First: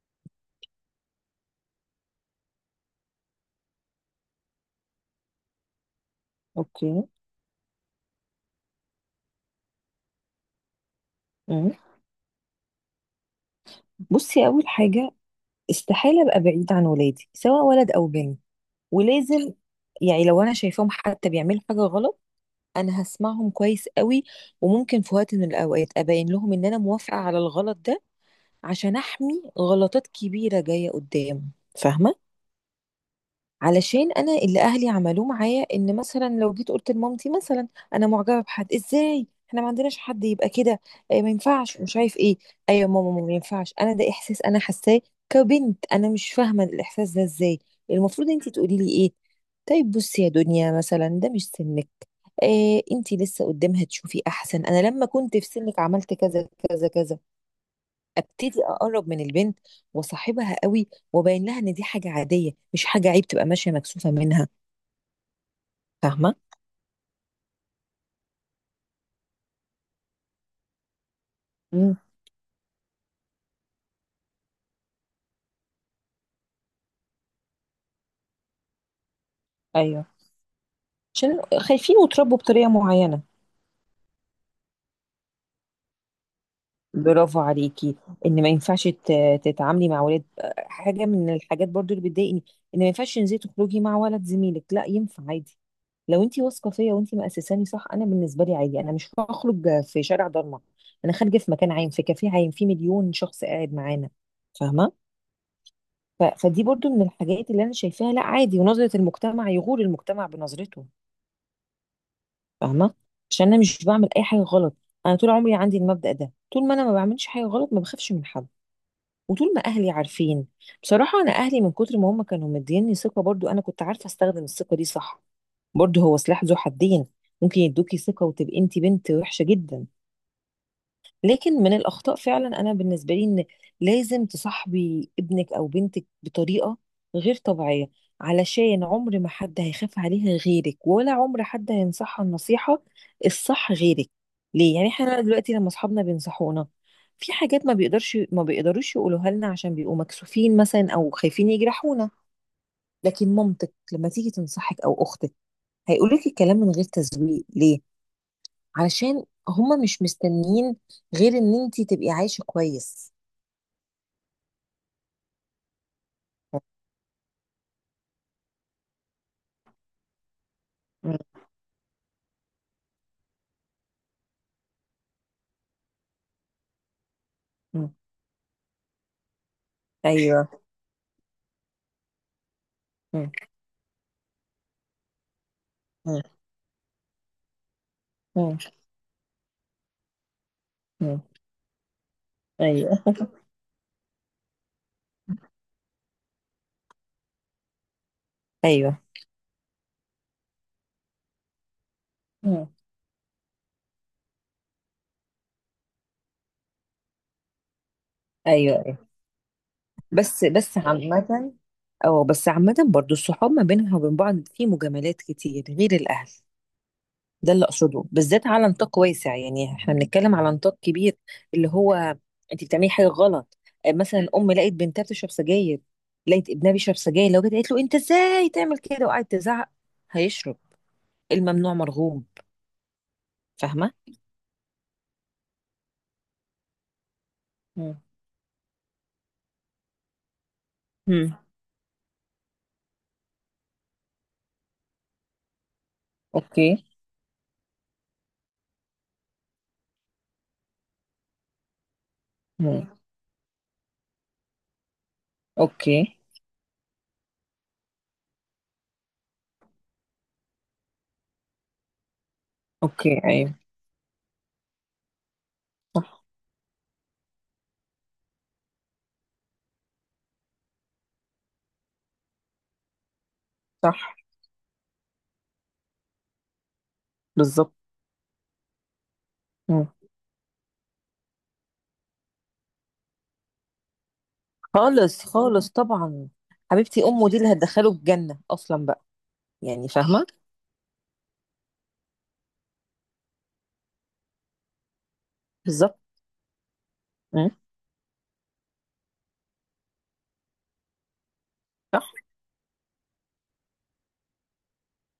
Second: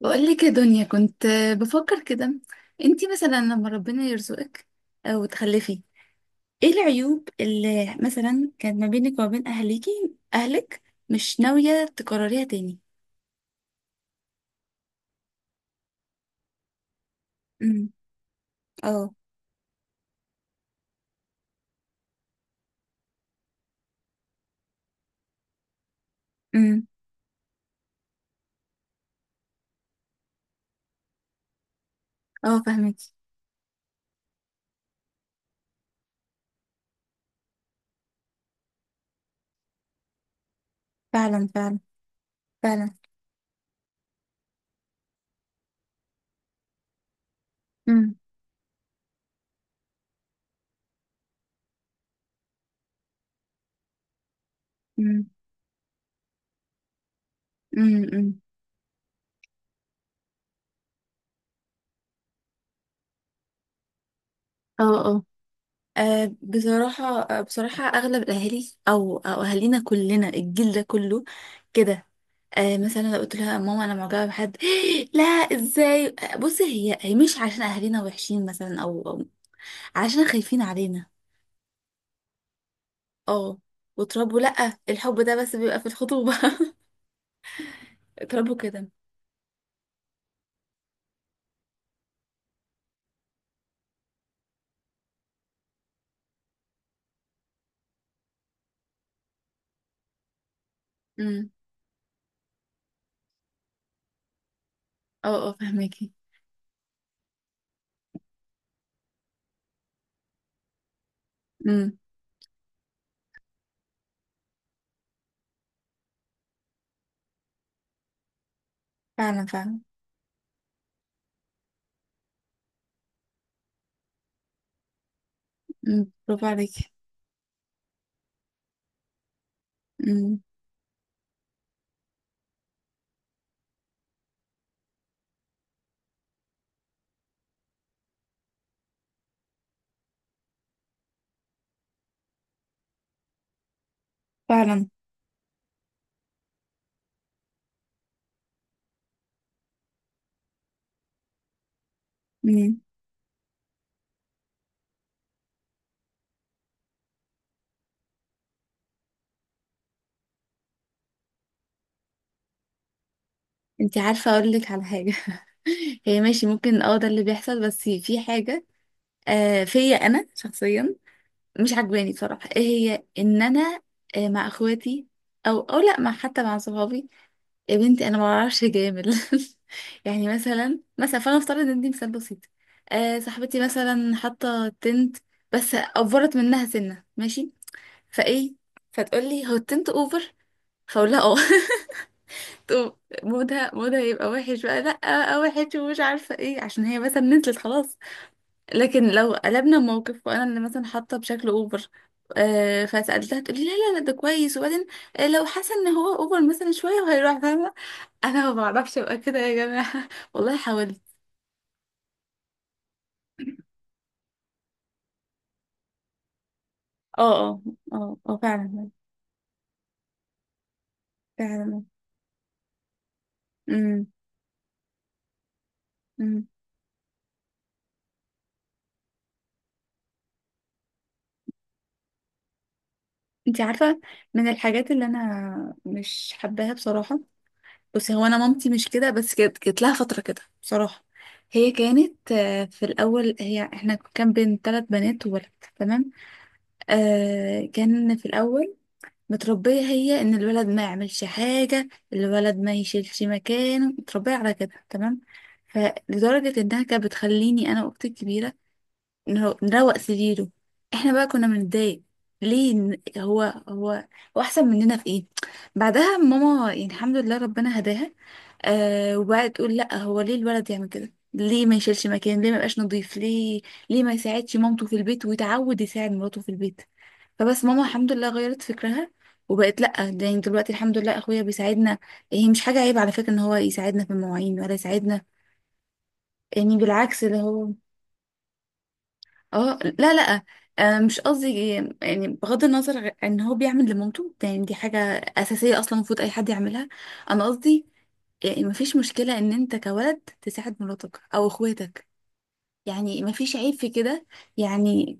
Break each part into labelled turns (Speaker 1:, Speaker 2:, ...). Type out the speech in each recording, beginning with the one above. Speaker 1: بقول لك يا دنيا، كنت بفكر كده. انتي مثلا لما ربنا يرزقك او تخلفي، ايه
Speaker 2: اوكي.
Speaker 1: العيوب اللي مثلا كانت ما بينك وما بين اهلك مش
Speaker 2: مم.
Speaker 1: ناوية تكرريها تاني؟
Speaker 2: بصي اول حاجه، استحاله ابقى بعيد عن ولادي سواء
Speaker 1: امم.
Speaker 2: ولد او بنت.
Speaker 1: اه.
Speaker 2: ولازم يعني لو انا شايفاهم حتى بيعملوا حاجه غلط، انا هسمعهم كويس قوي، وممكن في وقت من الاوقات ابين لهم ان انا
Speaker 1: امم.
Speaker 2: موافقه على الغلط ده عشان احمي غلطات كبيره جايه قدام. فاهمه؟
Speaker 1: اه، فاهمك.
Speaker 2: علشان انا اللي اهلي عملوه معايا ان مثلا لو جيت قلت لمامتي مثلا انا معجبه بحد، ازاي؟ احنا ما عندناش حد يبقى كده. آه، ما
Speaker 1: فعلا
Speaker 2: ينفعش
Speaker 1: فعلا
Speaker 2: ومش عارف ايه. ايوه يا
Speaker 1: فعلا.
Speaker 2: ماما، ما ينفعش؟ انا ده احساس انا حاساه كبنت، انا مش فاهمه الاحساس ده ازاي.
Speaker 1: امم
Speaker 2: المفروض انت تقولي لي ايه. طيب بصي يا دنيا، مثلا ده مش سنك، إيه انت لسه قدامها، تشوفي احسن انا لما
Speaker 1: امم
Speaker 2: كنت في سنك عملت كذا كذا كذا.
Speaker 1: أمم.
Speaker 2: ابتدي اقرب من البنت وصاحبها قوي، وبين لها ان دي حاجه عاديه، مش حاجه عيب تبقى ماشيه مكسوفه منها.
Speaker 1: اه اه.
Speaker 2: فاهمة.
Speaker 1: آه، بصراحة، أغلب الأهالي أو أهالينا كلنا، الجيل ده كله
Speaker 2: مم.
Speaker 1: كده. مثلا لو قلت لها ماما انا معجبه بحد. لا، ازاي؟ بصي، هي هي مش عشان اهالينا وحشين، مثلا او
Speaker 2: ايوه،
Speaker 1: عشان خايفين علينا.
Speaker 2: عشان خايفين وتربوا بطريقة معينة.
Speaker 1: اه. وتربوا لا، الحب ده بس بيبقى في الخطوبه
Speaker 2: برافو عليكي. ان ما
Speaker 1: اتربوا كده.
Speaker 2: ينفعش تتعاملي مع ولاد. حاجة من الحاجات برضو اللي بتضايقني، ان ما ينفعش تنزلي تخرجي مع ولد زميلك، لا ينفع عادي. لو انتي واثقة فيا وانتي مأسساني صح، انا بالنسبة لي عادي، انا مش هخرج في شارع ضلمة، انا خارجة
Speaker 1: امم.
Speaker 2: في مكان عام، في كافيه عام، في مليون شخص قاعد معانا. فاهمة؟
Speaker 1: اه اه، فهماكي.
Speaker 2: فدي برضو من الحاجات اللي انا شايفاها لا عادي، ونظرة المجتمع يغور المجتمع بنظرته.
Speaker 1: امم.
Speaker 2: فاهمه؟ عشان انا مش بعمل اي حاجه غلط. انا طول عمري عندي المبدأ ده، طول ما انا ما بعملش حاجه غلط، ما بخافش من حد.
Speaker 1: فعلا
Speaker 2: وطول ما
Speaker 1: فعلا.
Speaker 2: اهلي عارفين. بصراحه انا اهلي من كتر ما هم كانوا مديني ثقه، برضو انا كنت عارفه استخدم الثقه دي صح. برضو
Speaker 1: امم.
Speaker 2: هو سلاح
Speaker 1: برافو
Speaker 2: ذو
Speaker 1: عليكي.
Speaker 2: حدين، ممكن يدوكي ثقه وتبقي انت بنت وحشه جدا.
Speaker 1: امم.
Speaker 2: لكن من الأخطاء فعلا أنا بالنسبة لي، إن لازم تصاحبي ابنك أو بنتك بطريقة غير طبيعية، علشان عمر ما حد هيخاف عليها غيرك، ولا عمر حد هينصحها النصيحة الصح غيرك. ليه
Speaker 1: فعلا.
Speaker 2: يعني احنا دلوقتي لما أصحابنا بينصحونا، في حاجات ما بيقدرش، ما بيقدروش يقولوها لنا عشان بيبقوا مكسوفين مثلا أو خايفين يجرحونا.
Speaker 1: امم.
Speaker 2: لكن مامتك لما تيجي تنصحك أو أختك هيقولك الكلام من غير تزويق. ليه؟ علشان هما مش مستنيين غير ان انتي تبقي عايشة كويس.
Speaker 1: انتي عارفه اقول لك على حاجه؟ هي ماشي، ممكن اه ده اللي بيحصل، بس في حاجه فيا انا شخصيا
Speaker 2: مم.
Speaker 1: مش عجباني بصراحة، ايه هي؟ ان انا مع اخواتي، او لا، حتى مع صحابي، يا
Speaker 2: مم.
Speaker 1: بنتي انا ما بعرفش اجامل. يعني
Speaker 2: ايوه.
Speaker 1: مثلا فانا افترض ان دي مثال بسيط.
Speaker 2: مم.
Speaker 1: صاحبتي مثلا حاطه تنت، بس
Speaker 2: مم.
Speaker 1: اوفرت منها سنه ماشي، فايه،
Speaker 2: مم.
Speaker 1: فتقول لي هو التنت اوفر؟ فاقول
Speaker 2: مم.
Speaker 1: لها اه. تقوم،
Speaker 2: ايوه.
Speaker 1: مودها يبقى وحش بقى. لا، وحش ومش عارفه ايه، عشان هي مثلا نزلت خلاص.
Speaker 2: ايوه.
Speaker 1: لكن لو قلبنا الموقف وانا اللي مثلا حاطه بشكل اوفر،
Speaker 2: مم.
Speaker 1: فسالتها، تقولي لا لا لا، ده كويس. وبعدين لو حاسه ان هو اوفر مثلا شويه، وهيروح، فاهمه. انا ما
Speaker 2: ايوه
Speaker 1: بعرفش
Speaker 2: ايوه.
Speaker 1: ابقى كده يا جماعه،
Speaker 2: بس
Speaker 1: والله
Speaker 2: بس
Speaker 1: حاولت.
Speaker 2: عامة، او بس عامة برضو، الصحاب ما بينها وبين بعض في مجاملات كتير غير الاهل.
Speaker 1: اه
Speaker 2: ده
Speaker 1: اه
Speaker 2: اللي اقصده،
Speaker 1: اه اه،
Speaker 2: بالذات على
Speaker 1: فعلا
Speaker 2: نطاق واسع، يعني احنا بنتكلم على نطاق كبير. اللي
Speaker 1: فعلا.
Speaker 2: هو انت بتعملي حاجه غلط. آه،
Speaker 1: امم
Speaker 2: مثلا لقيت بنتها بتشرب سجاير،
Speaker 1: امم.
Speaker 2: لقيت ابنها بيشرب سجاير، لو جت قالت له انت ازاي تعمل كده وقعدت تزعق، هيشرب. الممنوع مرغوب.
Speaker 1: انت
Speaker 2: فاهمه.
Speaker 1: عارفه، من الحاجات اللي انا مش حباها بصراحه،
Speaker 2: مم.
Speaker 1: بس هو انا مامتي مش كده، بس كانت لها فتره كده بصراحه.
Speaker 2: مم.
Speaker 1: هي كانت، في الاول، هي احنا كان بين ثلاث بنات وولد تمام.
Speaker 2: اوكي.
Speaker 1: كان في الأول متربية هي إن الولد ما يعملش حاجة، الولد ما
Speaker 2: مم.
Speaker 1: يشيلش مكانه، متربية على كده تمام.
Speaker 2: اوكي.
Speaker 1: فلدرجة إنها كانت بتخليني أنا وأختي الكبيرة نروق سريره، إحنا بقى كنا بنتضايق ليه إن
Speaker 2: اوكي. ايوه.
Speaker 1: هو هو أحسن مننا في إيه. بعدها
Speaker 2: صح.
Speaker 1: ماما يعني الحمد لله ربنا هداها. وبقى تقول لأ، هو ليه الولد يعمل كده؟ ليه ما يشيلش مكان؟ ليه ما يبقاش نظيف؟ ليه ما
Speaker 2: صح.
Speaker 1: يساعدش مامته في البيت، ويتعود يساعد مراته في البيت. فبس
Speaker 2: بالظبط.
Speaker 1: ماما الحمد لله غيرت فكرها، وبقت
Speaker 2: مم.
Speaker 1: لا، ده يعني دلوقتي الحمد لله اخويا بيساعدنا. هي مش حاجه عيب على فكره ان هو يساعدنا في المواعين ولا يساعدنا،
Speaker 2: خالص خالص طبعا.
Speaker 1: يعني
Speaker 2: حبيبتي،
Speaker 1: بالعكس،
Speaker 2: امه دي
Speaker 1: اللي
Speaker 2: اللي
Speaker 1: هو
Speaker 2: هتدخله الجنه اصلا بقى.
Speaker 1: اه.
Speaker 2: يعني
Speaker 1: لا
Speaker 2: فاهمه.
Speaker 1: لا، مش قصدي، يعني بغض النظر ان هو بيعمل لمامته، ده يعني دي حاجه اساسيه اصلا،
Speaker 2: بالظبط.
Speaker 1: المفروض اي حد يعملها. انا
Speaker 2: مم.
Speaker 1: قصدي يعني مفيش مشكله ان انت كولد تساعد مراتك او اخواتك، يعني مفيش عيب في كده، يعني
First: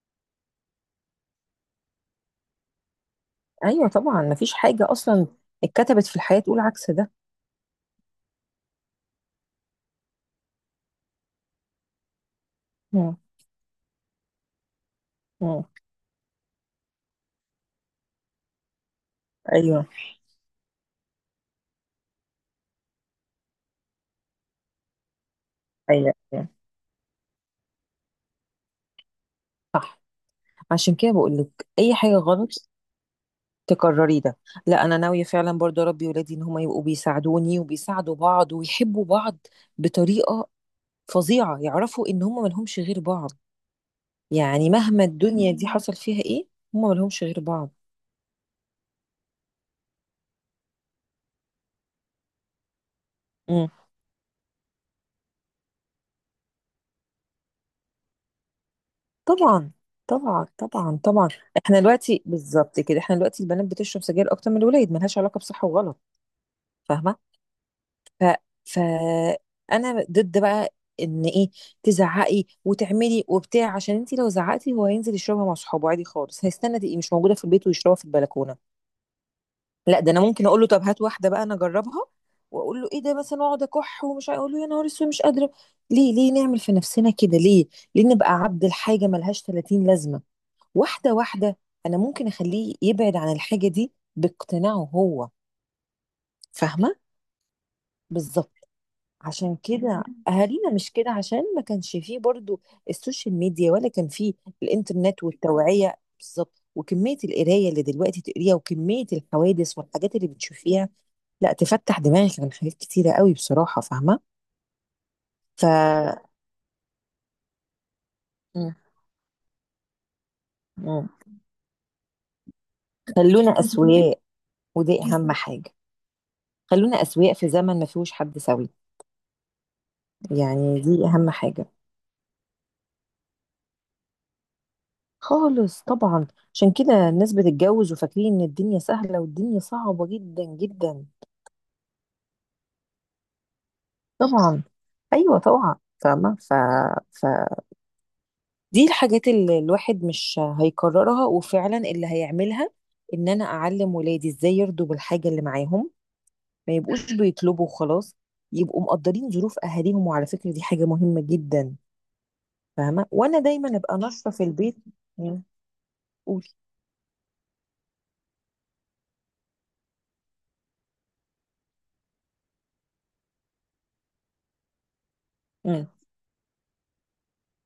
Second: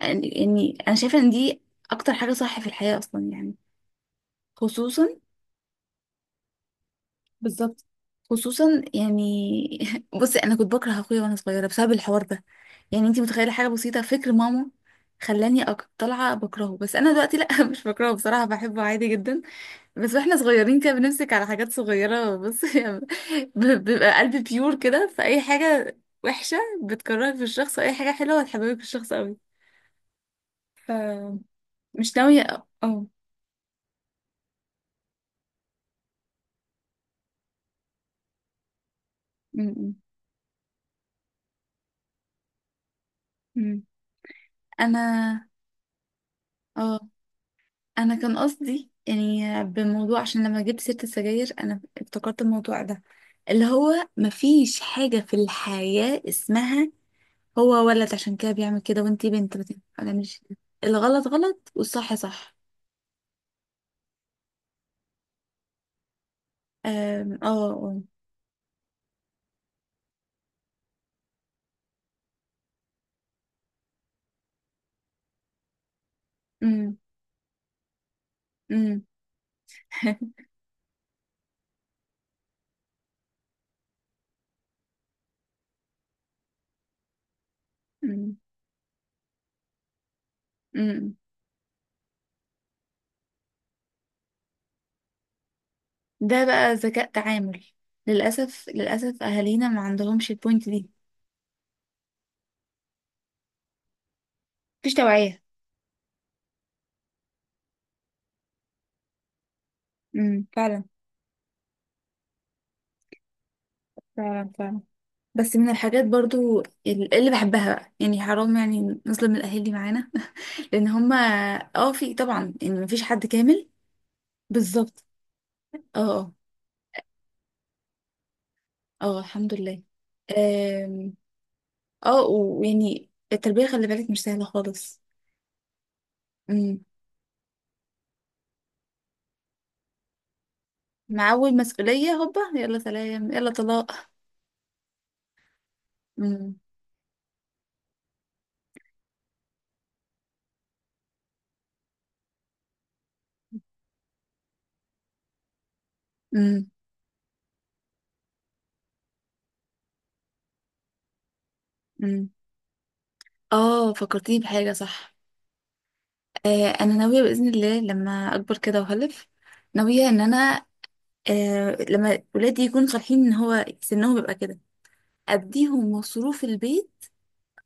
Speaker 1: يعني انا شايفه ان دي اكتر حاجه صح في الحياه اصلا يعني.
Speaker 2: ايوه طبعا، مفيش حاجه
Speaker 1: خصوصا،
Speaker 2: اصلا اتكتبت في الحياه تقول عكس ده.
Speaker 1: بالظبط، خصوصا يعني. بصي انا كنت بكره اخويا وانا صغيره بسبب الحوار ده، يعني
Speaker 2: مم.
Speaker 1: انتي متخيله؟ حاجه بسيطه فكر ماما خلاني
Speaker 2: مم.
Speaker 1: طالعه بكرهه. بس انا دلوقتي لا، مش بكرهه بصراحه، بحبه عادي جدا.
Speaker 2: ايوه.
Speaker 1: بس واحنا صغيرين كده بنمسك على حاجات صغيره، بصي، بيبقى قلبي بيور كده، فاي حاجه
Speaker 2: ايوه أيوة.
Speaker 1: وحشه بتكرهك في الشخص، اي حاجه حلوه بتحببك في الشخص قوي.
Speaker 2: صح. عشان كده بقول لك اي حاجه
Speaker 1: فمش ناويه. اه
Speaker 2: غلط
Speaker 1: أه.
Speaker 2: تكرري ده. لا، انا ناويه فعلا برضه اربي ولادي ان هم يبقوا بيساعدوني وبيساعدوا بعض ويحبوا بعض
Speaker 1: م- م-
Speaker 2: بطريقه فظيعه، يعرفوا ان هم ملهمش غير بعض.
Speaker 1: م.
Speaker 2: يعني مهما
Speaker 1: انا
Speaker 2: الدنيا دي حصل فيها ايه، هم
Speaker 1: اه
Speaker 2: ملهمش غير بعض.
Speaker 1: انا كان قصدي، يعني بموضوع، عشان لما جبت سيرة السجاير انا افتكرت الموضوع ده، اللي
Speaker 2: مم.
Speaker 1: هو مفيش حاجة في الحياة اسمها هو ولد عشان كده بيعمل كده، وانتي بنت ما
Speaker 2: طبعا.
Speaker 1: تعملش
Speaker 2: طبعا
Speaker 1: كده.
Speaker 2: طبعا
Speaker 1: الغلط
Speaker 2: طبعا.
Speaker 1: غلط
Speaker 2: احنا
Speaker 1: والصح
Speaker 2: دلوقتي
Speaker 1: صح.
Speaker 2: بالظبط كده، احنا دلوقتي البنات بتشرب سجاير اكتر من الولاد، ملهاش علاقه بصح وغلط. فاهمه.
Speaker 1: أم، اه اه.
Speaker 2: ف فانا ضد بقى ان ايه، تزعقي وتعملي وبتاع، عشان انت لو زعقتي هو هينزل يشربها مع صحابه عادي خالص، هيستنى
Speaker 1: أم،
Speaker 2: تبقي مش موجوده في البيت ويشربها في البلكونه.
Speaker 1: أم.
Speaker 2: لا، ده انا ممكن اقول له طب هات واحده بقى انا اجربها، واقول له ايه ده مثلا، واقعد اكح اقول له يا نهار اسود مش قادره. ليه؟ ليه نعمل في نفسنا كده؟ ليه ليه نبقى
Speaker 1: أم،
Speaker 2: عبد الحاجه، ملهاش 30 لازمه؟ واحده
Speaker 1: أم.
Speaker 2: واحده انا ممكن اخليه يبعد عن الحاجه دي باقتناعه هو.
Speaker 1: ده بقى
Speaker 2: فاهمه.
Speaker 1: ذكاء تعامل.
Speaker 2: بالظبط،
Speaker 1: للأسف للأسف
Speaker 2: عشان
Speaker 1: أهالينا ما
Speaker 2: كده
Speaker 1: عندهمش البوينت
Speaker 2: اهالينا
Speaker 1: دي.
Speaker 2: مش كده، عشان ما كانش فيه برضو السوشيال ميديا، ولا كان فيه
Speaker 1: مفيش
Speaker 2: الانترنت
Speaker 1: توعية.
Speaker 2: والتوعية، بالظبط، وكمية القراية اللي دلوقتي تقريها وكمية الحوادث والحاجات اللي
Speaker 1: أم، فعلا.
Speaker 2: بتشوفيها، لا تفتح دماغك عن حاجات كتيرة قوي بصراحة. فاهمة.
Speaker 1: فعلا فعلا. بس
Speaker 2: ف
Speaker 1: من الحاجات برضو اللي بحبها بقى، يعني حرام
Speaker 2: مم.
Speaker 1: يعني نظلم الأهالي معانا، لأن
Speaker 2: مم.
Speaker 1: هما اه في طبعا يعني مفيش حد
Speaker 2: خلونا
Speaker 1: كامل.
Speaker 2: أسوياء، ودي
Speaker 1: بالظبط.
Speaker 2: أهم حاجة.
Speaker 1: اه اه
Speaker 2: خلونا أسوياء في زمن ما فيهوش حد سوي.
Speaker 1: اه، الحمد لله.
Speaker 2: يعني دي
Speaker 1: آم.
Speaker 2: أهم حاجة.
Speaker 1: اه، ويعني التربية خلي بالك مش سهلة خالص.
Speaker 2: خالص طبعا. عشان
Speaker 1: امم.
Speaker 2: كده الناس بتتجوز وفاكرين ان الدنيا سهلة، والدنيا صعبة جدا جدا.
Speaker 1: مع أول مسؤولية هوبا يلا سلام يلا طلاق.
Speaker 2: طبعا. ايوه طبعا فاهمه
Speaker 1: امم
Speaker 2: ف... دي الحاجات اللي الواحد مش هيكررها، وفعلا اللي هيعملها ان انا اعلم ولادي ازاي يرضوا بالحاجه اللي معاهم،
Speaker 1: امم
Speaker 2: ما يبقوش بيطلبوا وخلاص، يبقوا مقدرين ظروف اهاليهم. وعلى فكره دي حاجه مهمه جدا.
Speaker 1: امم.
Speaker 2: فاهمه. وانا دايما
Speaker 1: اه،
Speaker 2: ابقى ناشفه
Speaker 1: فكرتيني
Speaker 2: في
Speaker 1: بحاجة
Speaker 2: البيت.
Speaker 1: صح.
Speaker 2: مم. قولي.
Speaker 1: أنا ناوية بإذن الله لما أكبر كده وأخلف، ناوية إن أنا لما ولادي يكونوا صالحين ان هو سنهم بيبقى كده
Speaker 2: مم.
Speaker 1: اديهم مصروف البيت.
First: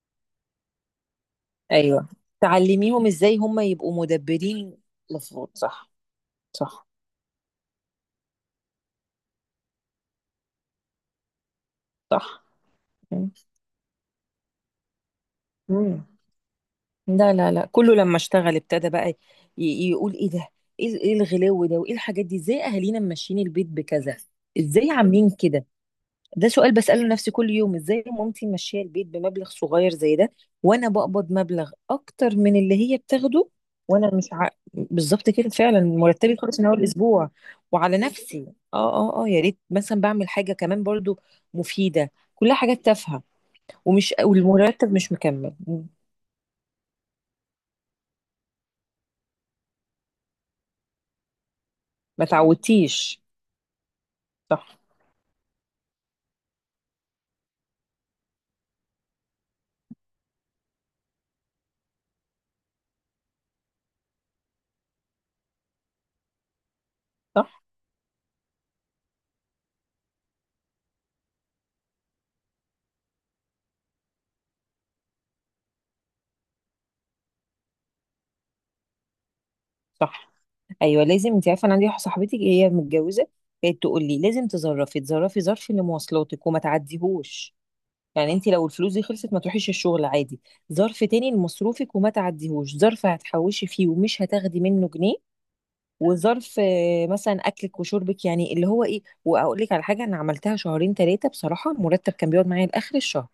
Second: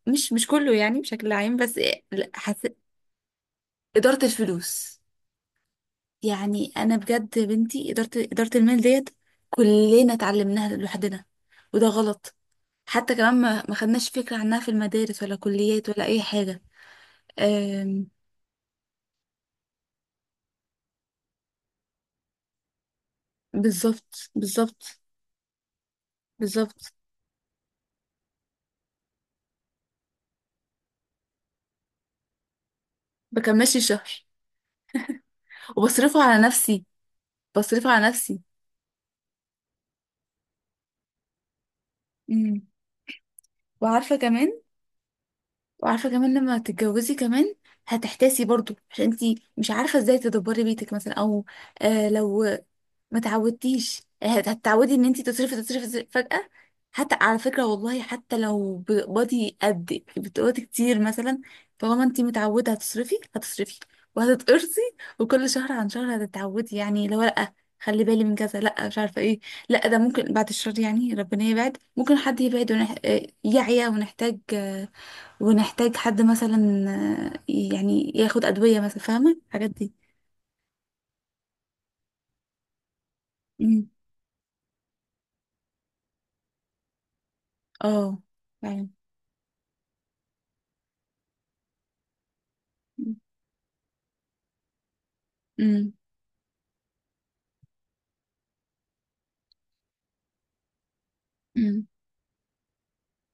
Speaker 1: مش كله يعني، بشكل عام. بس
Speaker 2: ايوه،
Speaker 1: لا،
Speaker 2: تعلميهم ازاي هم يبقوا
Speaker 1: اداره
Speaker 2: مدبرين،
Speaker 1: الفلوس.
Speaker 2: مفروض. صح.
Speaker 1: يعني
Speaker 2: صح.
Speaker 1: انا بجد بنتي اداره المال ديت، كلنا اتعلمناها لوحدنا، وده غلط.
Speaker 2: صح.
Speaker 1: حتى
Speaker 2: مم.
Speaker 1: كمان ما خدناش فكره عنها في المدارس ولا كليات
Speaker 2: مم.
Speaker 1: ولا اي حاجه.
Speaker 2: لا لا لا، كله
Speaker 1: آم.
Speaker 2: لما اشتغل ابتدى بقى يقول ايه ده، ايه إيه الغلو ده، وايه الحاجات دي، ازاي اهالينا ماشيين البيت
Speaker 1: بالظبط
Speaker 2: بكذا، ازاي
Speaker 1: بالظبط.
Speaker 2: عاملين كده. ده سؤال
Speaker 1: بالظبط،
Speaker 2: بسأله لنفسي كل يوم: ازاي مامتي ماشيه البيت بمبلغ صغير زي ده، وانا بقبض مبلغ اكتر من اللي هي بتاخده،
Speaker 1: بكملش
Speaker 2: وانا
Speaker 1: الشهر
Speaker 2: مش ع... بالظبط كده فعلا،
Speaker 1: وبصرفه
Speaker 2: مرتبي
Speaker 1: على
Speaker 2: خلص من اول
Speaker 1: نفسي.
Speaker 2: اسبوع
Speaker 1: بصرفه
Speaker 2: وعلى
Speaker 1: على نفسي.
Speaker 2: نفسي. اه اه اه. يا ريت مثلا بعمل حاجه كمان برضو مفيده، كلها
Speaker 1: مم.
Speaker 2: حاجات تافهه، ومش
Speaker 1: وعارفه كمان.
Speaker 2: والمرتب مش مكمل.
Speaker 1: وعارفه كمان، لما تتجوزي كمان، هتحتاسي برضو عشان انتي مش عارفه ازاي تدبري بيتك مثلا، او
Speaker 2: ما
Speaker 1: لو ما
Speaker 2: تعودتيش.
Speaker 1: تعودتيش. هت-
Speaker 2: صح.
Speaker 1: هتتعودي ان انتي تصرفي تصرفي تصرفي فجاه. حتى على فكره والله، حتى لو بتقبضي قد بتقبضي كتير مثلا، طالما انتي متعوده هتصرفي هتصرفي وهتتقرصي. وكل شهر عن شهر هتتعودي، يعني لو
Speaker 2: صح.
Speaker 1: لا، خلي بالي من كذا، لا، مش عارفه ايه. لا، ده ممكن بعد الشهر، يعني ربنا يبعد، ممكن حد يبعد ونح... آه، يعيا، ونحتاج حد مثلا، آه، يعني ياخد أدوية مثلا، فاهمة الحاجات دي؟
Speaker 2: صح. ايوه. لازم، انت عارفه، انا عندي واحده صاحبتي هي متجوزه، كانت
Speaker 1: امم.
Speaker 2: تقول لي لازم تظرفي تظرفي، ظرف لمواصلاتك وما تعديهوش،
Speaker 1: اه،
Speaker 2: يعني انت لو
Speaker 1: فعلا.
Speaker 2: الفلوس دي خلصت ما تروحيش الشغل عادي. ظرف تاني لمصروفك وما تعديهوش، ظرف هتحوشي فيه ومش هتاخدي منه جنيه،
Speaker 1: امم
Speaker 2: وظرف آه، مثلا اكلك وشربك، يعني اللي هو ايه. واقول لك على حاجه، انا عملتها شهرين ثلاثه، بصراحه
Speaker 1: امم
Speaker 2: المرتب كان بيقعد معايا لاخر الشهر.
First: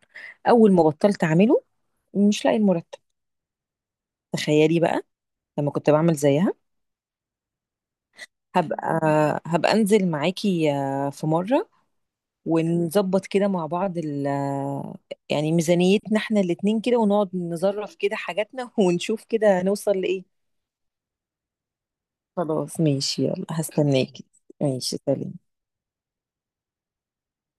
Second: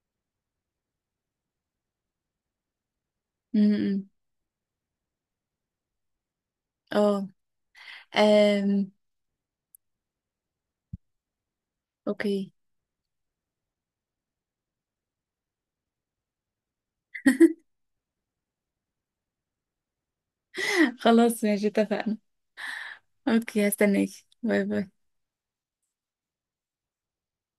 Speaker 2: اول ما بطلت اعمله مش لاقي المرتب.
Speaker 1: امم.
Speaker 2: تخيلي بقى لما كنت بعمل زيها.
Speaker 1: اه.
Speaker 2: هبقى
Speaker 1: آم.
Speaker 2: هبقى انزل معاكي آه، في مرة
Speaker 1: اوكي.
Speaker 2: ونظبط كده مع بعض ال آه، يعني ميزانيتنا احنا الاتنين كده، ونقعد نظرف كده حاجاتنا ونشوف كده نوصل لإيه.
Speaker 1: خلاص ماشي، اتفقنا.
Speaker 2: خلاص ماشي، يلا
Speaker 1: اوكي، هستناكي.
Speaker 2: هستناكي.
Speaker 1: باي
Speaker 2: ماشي،
Speaker 1: باي.
Speaker 2: سلام.